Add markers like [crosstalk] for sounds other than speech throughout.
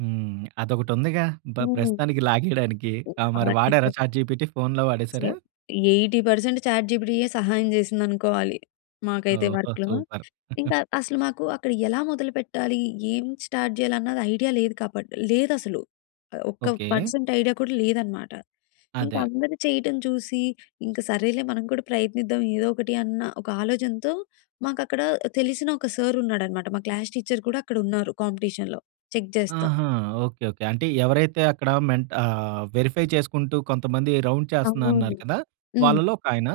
హ్మ్. అదొకటి ఉందిగా బ హ్మ్. ప్రస్తుతానికి లాగేయడానికి. ఆ! మరి హ్మ్. వాడారా [unintelligible] చాట్‌జిపిటి ఫోన్‌లో సో, వాడేసారా? 80% చాట్ జిపిటియె సహాయం జేసిందనుకోవాలి. మాకైతే ఓహో! వర్క్‌లో. సూపర్. [chuckles] ఇంకా అసలు మాకు అక్కడ ఎలా మొదలు పెట్టాలి? ఏం స్టార్ట్ జేయాలి? అన్నది ఐడియా లేదు కాబట్టి లేదసలు. ఆహ్, ఒక్క ఓకే. పర్సెంట్ ఐడియా కూడా లేదన్నమాట. ఇంకా అదే. అందరు చేయడం చూసి ఇంక సరేలే మనం కూడా ప్రయత్నిద్దాం, ఏదో ఒకటి అన్న ఒక ఆలోచనతో మాకక్కడ తెలిసిన ఒక సార్ ఉన్నాడన్నమాట. మా క్లాస్ టీచర్ కూడా అక్కడున్నారు కాంపిటీషన్‌లో. చెక్ జేస్తు. ఆహా! ఓకే. ఓకే. అంటే ఎవరైతే అక్కడ మెంట్ ఆహ్, వెరిఫై చేసుకుంటూ కొంతమంది రౌండ్ చేస్తున్నా అవును. అన్నారు కదా! హ్మ్. వాళ్ళలో ఒక ఆయన?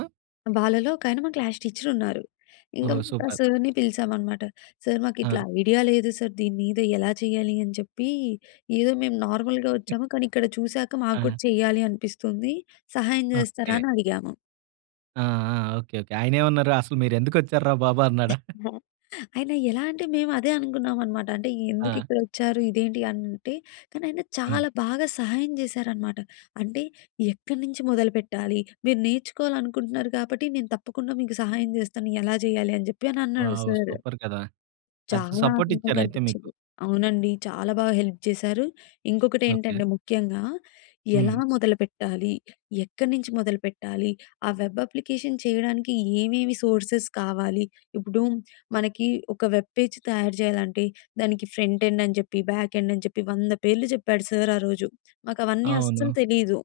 వాళ్ళలో ఒకాయన మా క్లాస్ టీచర్ ఉన్నారు. ఇంకా ఓహో! ఆ సూపర్. సార్‌ని పిలిచామనమాట. "సార్, ఆ! మాకిట్లా ఐడియా లేదు సార్. దీని మీద ఎలా చేయాలి?" అని చెప్పి, "ఏదో మేము నార్మల్‌గా [chuckles] ఒచ్చాము కానీ ఇక్కడ చూసాక మాకు కూడా ఆ! చెయ్యాలి అనిపిస్తుంది. సహాయం జేస్తారా?" ఓకే. అని అడిగాము. ఆ! ఆ! ఓకే. ఓకే. ఆయనేమన్నారు అసలు మీరు ఎందుకొచ్చారా బాబు అన్నాడా? [chuckles] [chuckles] ఆయన యెలా అంటే మేమదే అనుకున్నాం అనమాట. అంటే ఆ! ఎందుకిక్కడొచ్చారు? ఇదేంటి అంటే కానీ ఆయన హ్మ్. చాలా బాగా సహాయం జేశారనమాట. అంటే ఎక్కడ్నుంచి మొదలుపెట్టాలి? మీరు నేర్చుకోవాలనుకుంటున్నారు గాబట్టి నేను తప్పకుండా మీకు సహాయం జేస్తాను ఎలా జేయాలి అని జెప్పి అన్నాడు వావ్! సార్. సూపర్ కదా! అయితే చాలా సపోర్ట్ ఆనందంగా ఇచ్చారు అయితే మీకు. అనిపిచ్చింది. అవునండి. చాలా బాగా హెల్ప్ చేశారు. ఓకే. ఇంకొకటేంటంటే ముఖ్యంగా ఎలా హ్మ్. మొదలుపెట్టాలి? ఎక్కడ్నుంచి మొదలుపెట్టాలి? ఆ వెబ్ అప్లికేషన్ చేయడానికి ఏమేమి సోర్సెస్ కావాలి? ఇప్పుడు మనకి ఒక వెబ్ పేజ్ తయారు జేయాలంటే, దానికి ఫ్రంట్ ఎండ్ అని చెప్పి, బ్యాక్ ఎండ్ అని చెప్పి, 100 పేర్లు జెప్పాడు సార్ ఆ రోజు. మాకవన్నీ అస్సలు అవును. తెలీదు.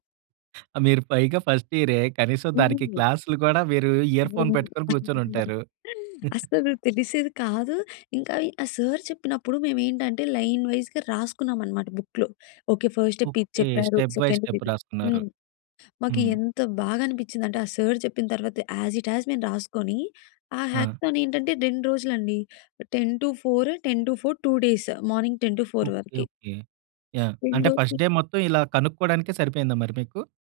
ఆ! మీరు పైగా ఫస్ట్ ఇయరే. కనీసం దానికి హ్మ్. క్లాస్‌లు కూడా మీరు ఇయర్‌ఫోన్ [unintelligible] పెట్టుకొని కూర్చొని [chuckles] ఉంటారు. [chuckles] అసలు తెలిసేది కాదు. ఇంకా ఈ ఆ సార్ చెప్పినప్పుడు మేమేంటంటే లైన్ వైస్‌గా రాసుకున్నామన్నమాట బుక్‌లో. ఓకే. ఫస్ట్ స్టెప్ ఇది ఓకే. చెప్పారు. స్టెప్ బై సెకండ్ స్టెప్ ఇది. రాసుకున్నారు. హ్మ్. మాకు హ్మ్. ఎంత బాగా అనిపించిందంటే ఆ సార్ చెప్పిన తరువాత యాస్ ఇట్ యాస్ మేము రాసుకొని, ఆ ఆ! హ్యాక్‌తాన్ ఏంటంటే. 2 రోజులండి. 10-4, 10-4 2 డేస్. Morning 10-4 okay. వరకి. ఓకే. యాహ్! 2 అంటే రోజులు ఫస్ట్ డే మొత్తం ఇలా కనుక్కోవడానికే సరిపోయిందా మరి మీకు?